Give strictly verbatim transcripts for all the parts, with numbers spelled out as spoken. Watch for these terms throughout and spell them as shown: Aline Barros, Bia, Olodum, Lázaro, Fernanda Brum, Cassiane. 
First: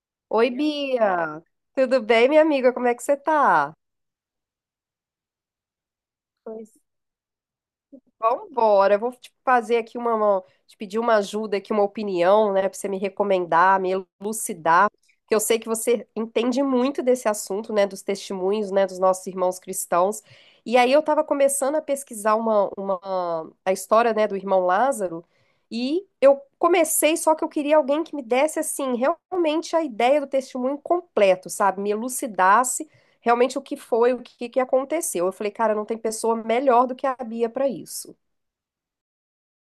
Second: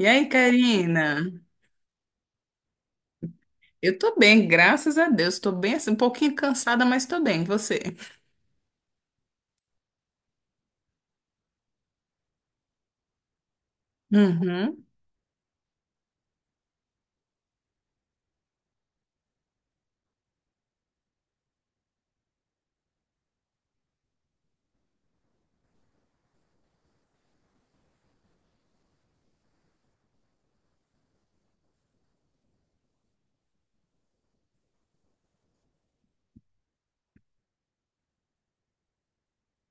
E aí, Oi, Karina? Bia. Tudo bem, minha amiga? Como é que você tá? Eu tô bem, graças a Deus. Tô bem assim, um pouquinho Pois, cansada, mas tô bem. E Você? vambora. Eu vou te fazer aqui uma, uma- te pedir uma ajuda aqui, uma opinião, né, para você me recomendar, me Uhum. elucidar, que eu sei que você entende muito desse assunto, né, dos testemunhos, né, dos nossos irmãos cristãos. E aí eu estava começando a pesquisar uma, uma a história, né, do irmão Lázaro, e eu comecei, só que eu queria alguém que me desse assim, realmente a ideia do testemunho completo, sabe? Me elucidasse realmente o que foi, o que, que aconteceu. Eu falei, cara, não tem pessoa melhor do que a Bia para isso.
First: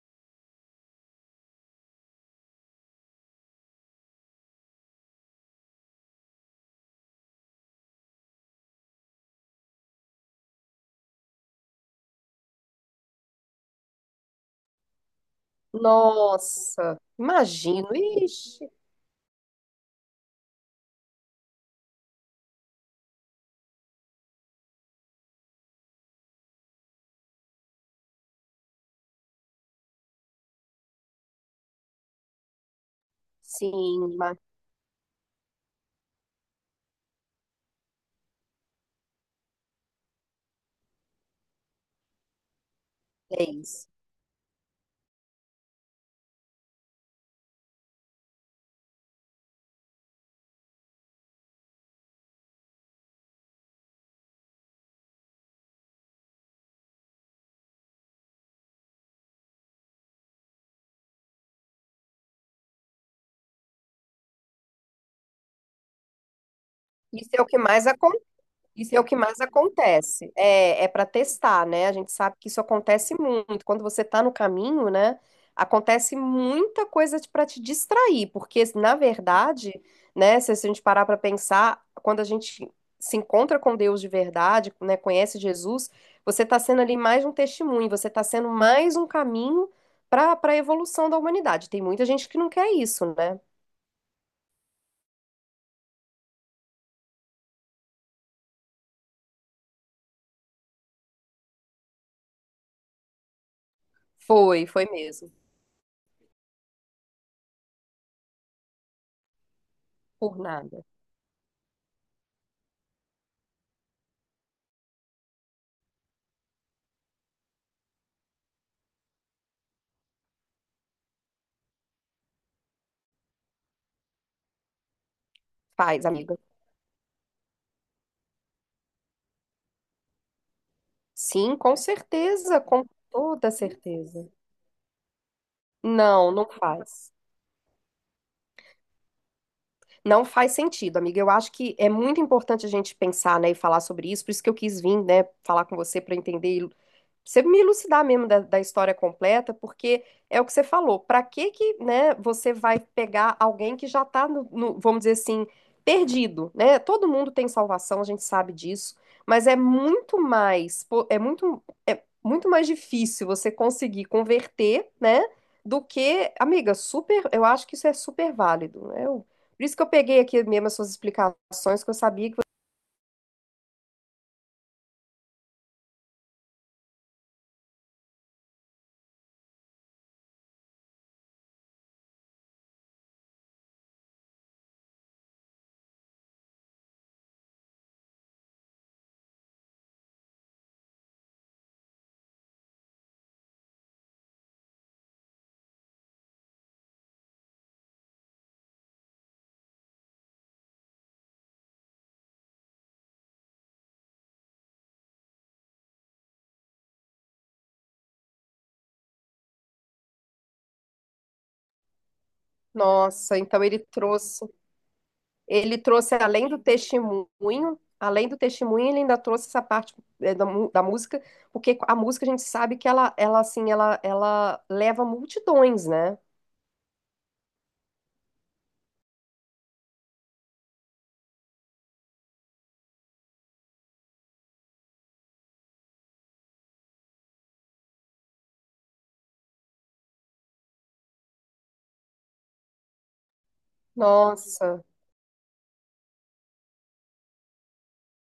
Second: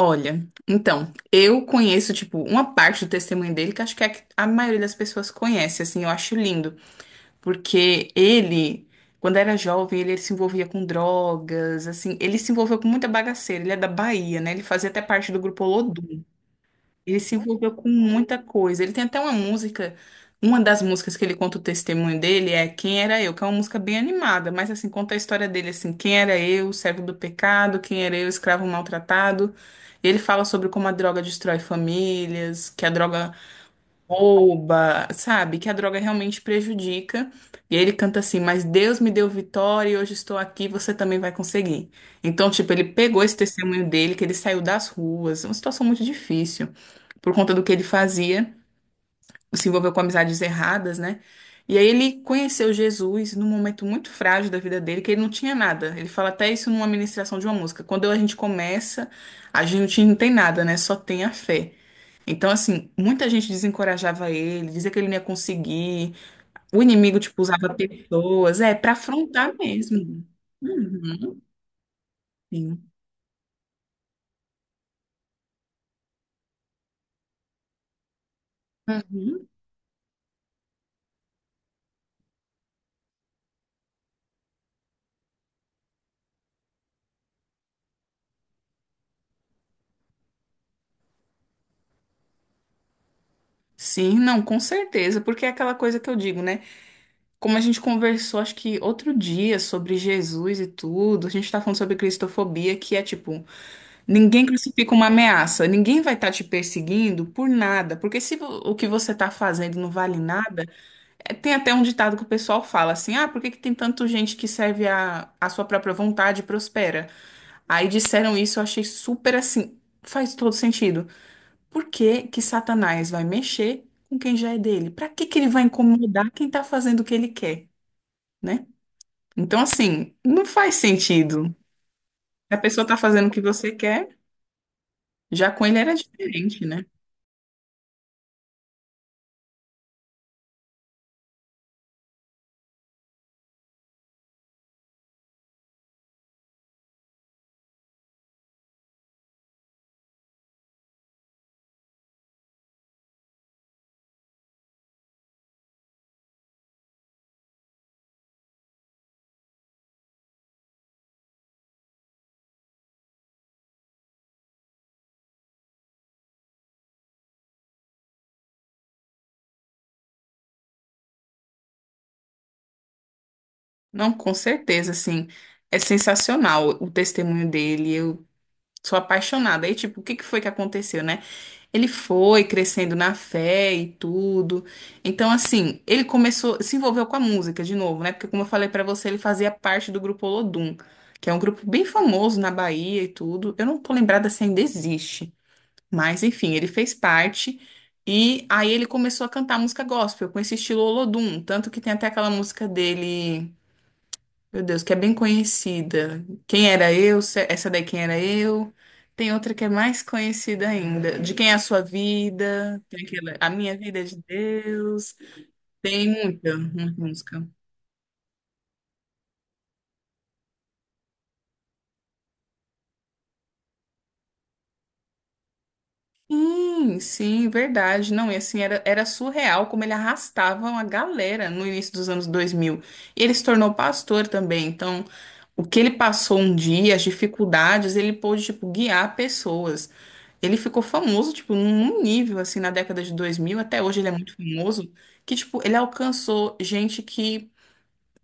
Olha, então, eu conheço, tipo, uma parte do testemunho dele que acho que é a, que a maioria das pessoas conhece, assim, eu acho lindo. Porque ele, quando era jovem, ele se envolvia com drogas, assim, ele se envolveu com muita bagaceira. Ele é da Bahia, né? Ele fazia até parte do grupo Olodum. Nossa, Ele se envolveu imagino. com muita Ixi, coisa. Ele tem até uma música, uma das músicas que ele conta o testemunho dele é Quem Era Eu, que é uma música bem animada, mas assim, conta a história dele assim, quem era eu, servo do pecado, quem era eu, escravo maltratado. E ele fala sobre como a droga destrói famílias, que a droga sim, mas rouba, sabe? Que a droga realmente prejudica. E aí ele canta assim, mas Deus me deu vitória e hoje estou aqui, você também vai conseguir. Então, tipo, ele pegou esse é isso. testemunho dele, que ele saiu das ruas, uma situação muito difícil por conta do que ele fazia, se envolveu com amizades erradas, né? E aí ele conheceu Jesus num momento muito frágil da vida dele, que ele não tinha nada. Ele fala até isso numa ministração de uma música. Quando a gente começa, a gente não tem nada, né? Só tem a fé. Então, assim, muita gente desencorajava ele, dizia que ele não ia conseguir. O inimigo, Isso tipo, é o que usava mais pessoas, é, pra Isso é é o que mais afrontar mesmo. acontece. É, é para Uhum, testar, né? A gente sabe que isso sim. acontece muito. Quando você tá no caminho, né? Acontece muita coisa para te distrair, porque na Uhum. verdade, né? Se a gente parar para pensar, quando a gente se encontra com Deus de verdade, né? Conhece Jesus, você tá sendo ali mais um testemunho, você tá sendo mais um caminho para para a evolução da humanidade. Tem muita gente que não quer isso, né? Sim, não, com certeza, porque é aquela coisa que eu digo, né? Como a gente conversou, acho que outro dia, sobre Jesus e tudo, a gente tá falando sobre cristofobia, que é tipo, ninguém Foi, foi crucifica uma mesmo. ameaça, ninguém vai estar te perseguindo por nada, porque se vo- o que você tá fazendo não vale Por nada, nada. é, tem até um ditado que o pessoal fala assim, ah, por que que tem tanta gente que serve a, a sua própria vontade e prospera? Aí disseram isso, eu achei super assim, faz todo sentido. Por que que Satanás vai mexer com quem já é dele? Pra que que ele vai Faz, incomodar amiga. quem tá fazendo o que ele quer? Né? Então, assim, não faz sentido. Sim, com A certeza, com pessoa tá fazendo o que toda você quer, certeza. já com ele era Não, não diferente, né? faz. Não faz sentido, amiga. Eu acho que é muito importante a gente pensar, né, e falar sobre isso. Por isso que eu quis vir, né, falar com você para entender, você me elucidar mesmo da, da história completa, porque é o que você falou. Para que que, né, você vai pegar alguém que já está no, no, vamos dizer assim, perdido, né? Todo mundo tem salvação, a gente sabe disso, mas é muito mais, pô, é muito, é muito mais difícil você conseguir converter, né, do que, amiga, super, eu acho que isso é super válido, né? Eu- por isso que eu peguei aqui mesmo as suas explicações, que eu sabia que, você- Não, com certeza, assim, é sensacional o testemunho dele. Eu sou apaixonada. Aí, tipo, o que que foi que aconteceu, né? Ele foi crescendo na fé e tudo. Então, assim, ele começou, se envolveu com a música de novo, né? Porque, como eu falei pra você, ele fazia parte do grupo Olodum, que é um grupo bem famoso na Bahia e tudo. Eu não tô lembrada se ainda existe. Mas enfim, ele fez parte e aí ele começou a cantar música gospel com esse estilo Olodum, tanto que tem até aquela música dele, meu Deus, que é bem conhecida. Quem era eu? Se- Essa daí quem era eu? Tem outra que é mais conhecida ainda, De quem é a sua vida? Tem aquela nossa, A então minha ele vida é de trouxe Deus. ele Tem trouxe, além muita, do muita música. testemunho, além do testemunho, ele ainda trouxe essa parte, é, da, mu- da música, porque a música a gente sabe que ela, ela assim, ela, ela leva multidões, né? Sim, sim, verdade. Não, e assim, era, era surreal como ele arrastava uma galera no início dos anos dois mil. E ele se tornou pastor também, então o que ele passou um dia, as dificuldades, ele pôde, tipo, guiar pessoas. Ele ficou famoso, tipo, num nível, assim, na década de dois mil até hoje ele é muito Nossa, famoso, que, tipo, ele alcançou gente que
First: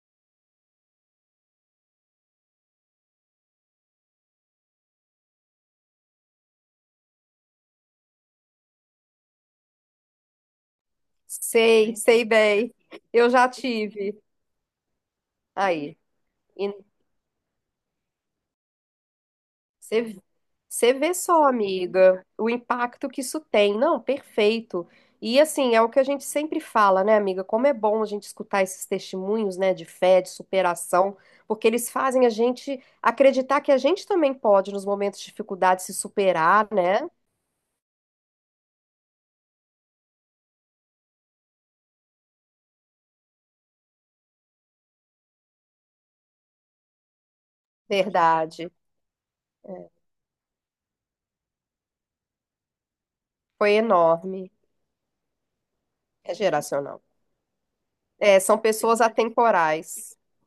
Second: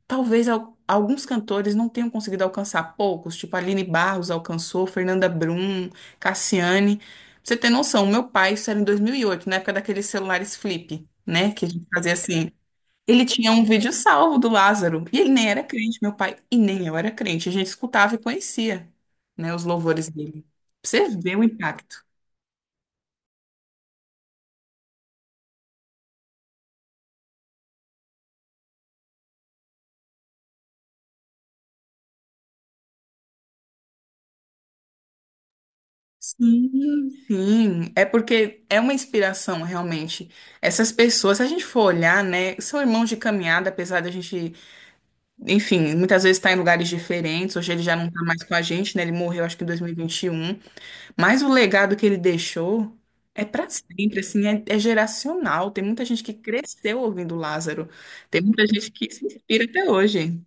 talvez al- alguns cantores não tenham conseguido alcançar, poucos, tipo, Aline Barros alcançou, Fernanda Brum, Cassiane. Pra você ter noção, o meu pai, isso era em dois mil e oito na época daqueles celulares flip, né, que a gente sei, fazia sei assim, bem. ele Eu já tinha um vídeo tive. salvo do Lázaro. E ele nem era Aí. crente, meu pai. E E nem eu era crente. A gente escutava e conhecia, né, os louvores você, dele. Pra você Você vê vê o só, impacto. amiga, o impacto que isso tem. Não, perfeito. E assim, é o que a gente sempre fala, né, amiga? Como é bom a gente escutar esses testemunhos, né, de fé, de superação, porque eles fazem a gente acreditar que a gente também pode, nos momentos de dificuldade, se superar, né? Sim, sim. É porque é uma inspiração, realmente. Essas pessoas, se a gente for olhar, né, são irmãos de caminhada, apesar da gente, enfim, muitas vezes estar em lugares diferentes. Hoje ele já não está mais com a Verdade. gente, né? Ele morreu, acho que em dois mil e vinte e um. Mas o legado que ele deixou é para Foi sempre, assim, enorme. é, é geracional. Tem muita gente que É geracional. cresceu ouvindo Lázaro. É, Tem são muita gente pessoas que se inspira até atemporais. hoje.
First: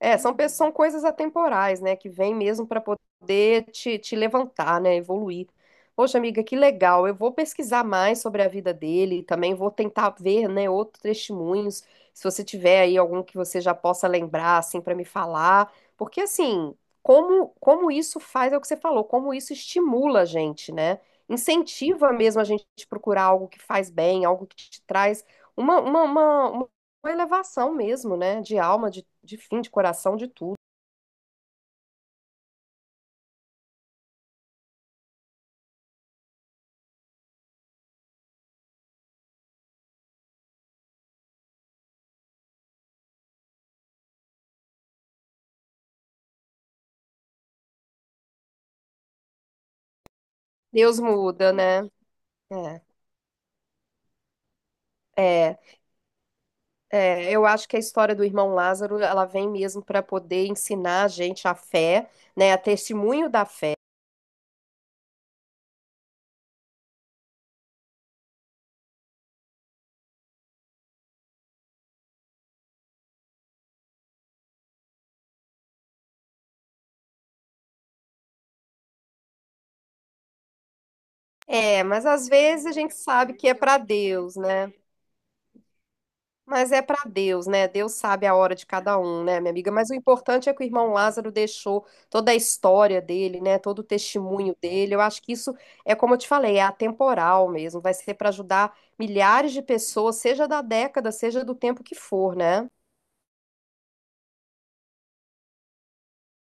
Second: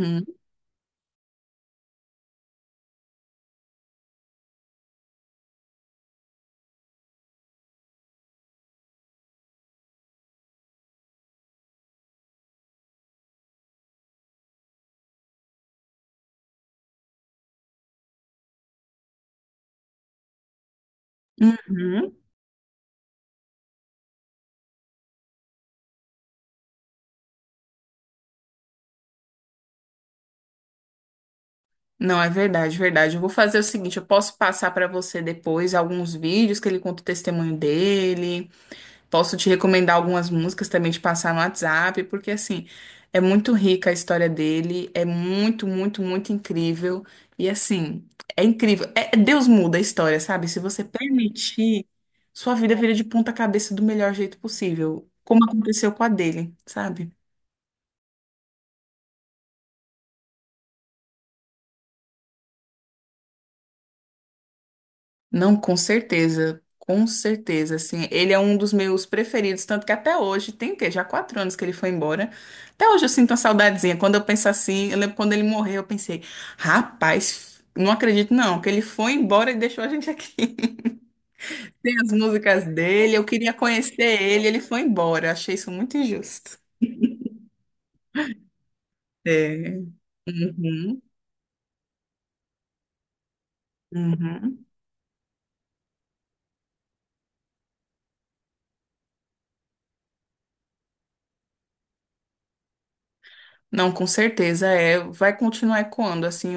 É, são, pe- são coisas atemporais, né? Que vem mesmo para poder te, te levantar, né? Evoluir. Poxa, amiga, que legal. Eu vou pesquisar mais sobre a vida dele, também vou tentar ver, né, outros testemunhos. Se você tiver aí algum que você já possa lembrar, assim, para me falar. Porque, assim, como, como isso faz, é o que você falou, como isso estimula a gente, né? uhum. Incentiva mesmo a gente procurar algo que faz bem, algo que te traz Uma, uma, uma, uma elevação mesmo, né? De alma, de, de fim, de coração, de tudo. Não, é verdade, verdade. Eu vou fazer o seguinte, eu posso passar para você depois alguns vídeos que ele conta o testemunho dele. Posso te recomendar algumas músicas também de passar no WhatsApp, porque assim, é muito rica a história dele, é muito, muito, muito incrível. E assim, é incrível. É, é, Deus muda a história, sabe? Se você Deus muda, permitir, né? sua vida É, vira de ponta cabeça do melhor jeito possível, como é, aconteceu com a dele, sabe? é, eu acho que a história do irmão Lázaro, ela vem mesmo para poder ensinar a gente a fé, né? A testemunho da fé. Não, com certeza, com certeza, assim, ele é um dos meus preferidos, tanto que até hoje, tem o quê? Já quatro anos que ele foi embora, até hoje eu sinto uma saudadezinha, quando eu penso assim, eu lembro quando ele morreu, eu pensei, rapaz, não acredito não, que ele foi embora e deixou a gente aqui, É, tem mas as às músicas vezes a gente dele, eu sabe que queria é para conhecer Deus, ele, ele né? foi embora, eu achei isso muito injusto. Mas é para Deus, né? Deus sabe a hora de cada um, né, minha amiga? É. Mas o importante é que o irmão Uhum, Lázaro deixou toda a história dele, né? Todo o testemunho uhum. dele. Eu acho que isso é, como eu te falei, é atemporal mesmo. Vai ser para ajudar milhares de pessoas, seja da década, seja do tempo que for, né? Não, com certeza, é, vai continuar ecoando, assim,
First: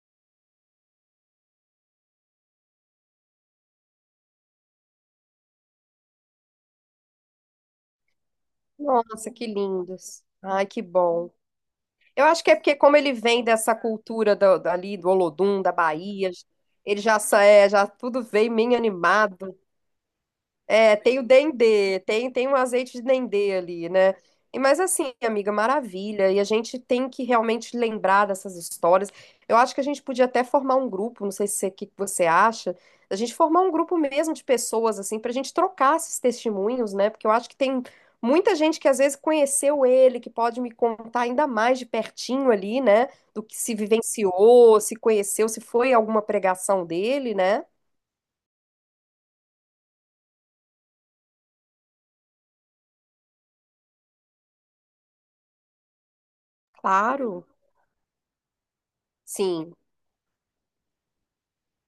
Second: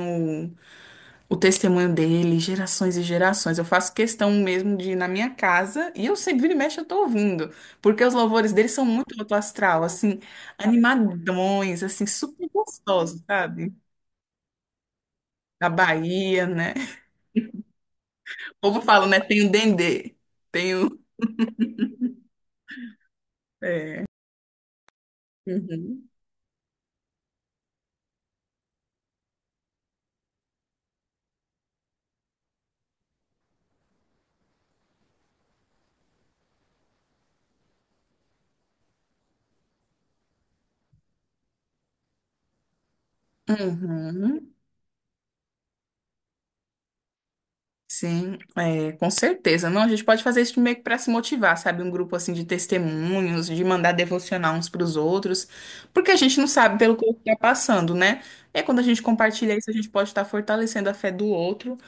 o testemunho dele, gerações e gerações. Eu faço questão mesmo de ir na minha casa e eu sempre vira e mexe eu tô ouvindo, porque os louvores dele são muito Nossa, alto que astral, assim, lindos. Ai, que bom. animadões, assim, Eu acho super que é porque, como ele gostosos, vem sabe? dessa cultura do, ali do Olodum, Da da Bahia, Bahia, né? ele já, sa- é, já tudo veio O meio povo fala, né? Tem o animado. dendê, tem É, o... tem o dendê, tem, tem um azeite de dendê ali, É. né? E, mas assim, amiga, Uhum. maravilha. E a gente tem que realmente lembrar dessas histórias. Eu acho que a gente podia até formar um grupo, não sei se o que que você acha, a gente formar um grupo mesmo de pessoas, assim, pra gente trocar esses testemunhos, né? Porque eu acho que tem muita gente que às vezes conheceu ele, que pode me contar ainda mais de pertinho ali, né? Do que se Uhum. vivenciou, se conheceu, se foi alguma pregação dele, né? Sim, é, com certeza. Não, a gente pode fazer isso meio que para se motivar, sabe? Um grupo assim de testemunhos, de mandar devocionar uns para os outros, porque a gente não sabe pelo que o outro está Claro. passando, né? É quando a gente compartilha isso, a Sim. gente pode estar fortalecendo a fé do outro.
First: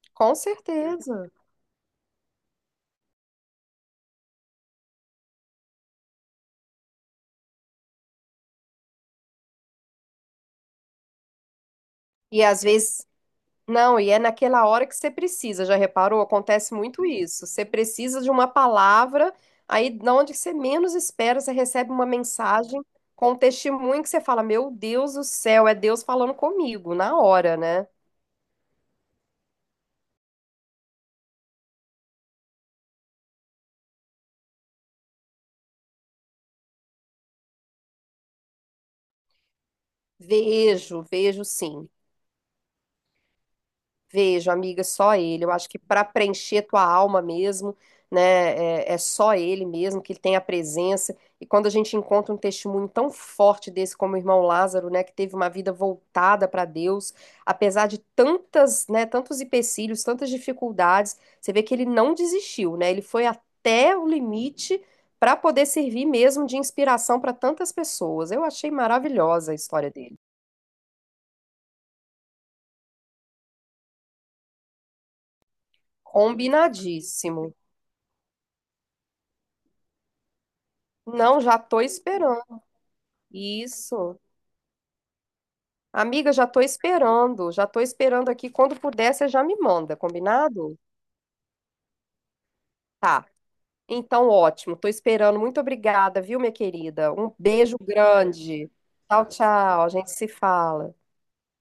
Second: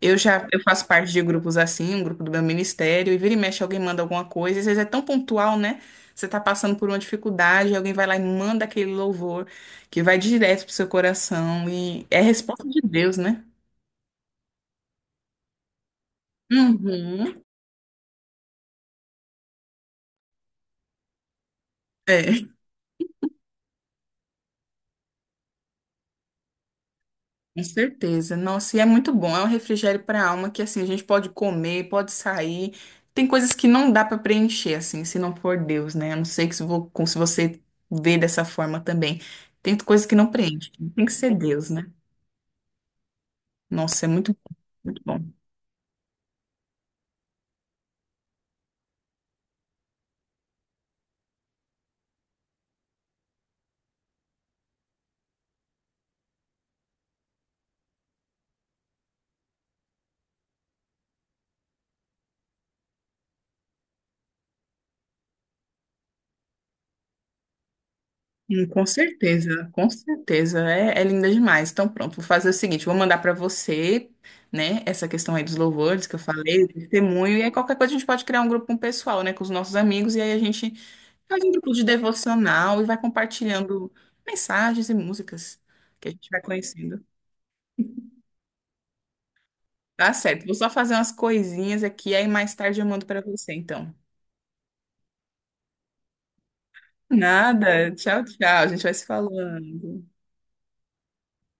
Eu Com já eu faço parte de certeza. grupos assim, um grupo do meu ministério, e vira e mexe alguém manda alguma coisa, às vezes é tão pontual, né? Você está passando por uma dificuldade, alguém vai lá e manda aquele louvor que vai direto pro seu coração e é E às resposta de vezes, Deus, né? não, e é naquela hora que você precisa, já reparou? Acontece muito Uhum. isso. Você precisa de uma palavra, aí na onde você menos espera, você recebe uma É. mensagem com um testemunho que você fala: Meu Deus do céu, é Deus falando comigo, na hora, Com né? certeza. Nossa, e é muito bom. É um refrigério para a alma que assim a gente pode comer, pode sair. Tem coisas que não dá para preencher assim, se não for Deus, né? A não sei que se vo- com- se você vê dessa forma também. Tem coisas que não preenche. Vejo, Tem que ser vejo Deus, sim. né? Nossa, é muito Vejo, bom, amiga, muito só bom. ele. Eu acho que para preencher tua alma mesmo, né, é, é só ele mesmo que tem a presença. E quando a gente encontra um testemunho tão forte desse como o irmão Lázaro, né, que teve uma vida voltada para Deus, apesar de tantas, né, tantos empecilhos, tantas dificuldades, você vê que ele não desistiu, né? Ele foi até o limite para poder servir mesmo de inspiração para tantas pessoas. Eu Hum, achei Com maravilhosa a certeza, com história dele. certeza. É, é linda demais. Então pronto, vou fazer o seguinte, vou mandar para você, né, essa questão aí dos louvores que eu falei, do testemunho, e aí Combinadíssimo. qualquer coisa a gente pode criar um grupo com o pessoal, né, com os nossos amigos, e aí a gente Não, faz um já grupo tô de esperando. devocional e vai compartilhando Isso. mensagens e músicas que a gente Amiga, vai já tô conhecendo. esperando, já tô esperando aqui. Quando puder, você já me manda, Tá certo. Vou só combinado? fazer umas coisinhas aqui, aí mais tarde eu mando para Tá. você, então. Então, ótimo. Tô esperando. Muito obrigada, viu, minha querida? Um beijo Nada. Tchau, tchau. A grande. gente vai se Tchau, tchau. A falando. gente se fala.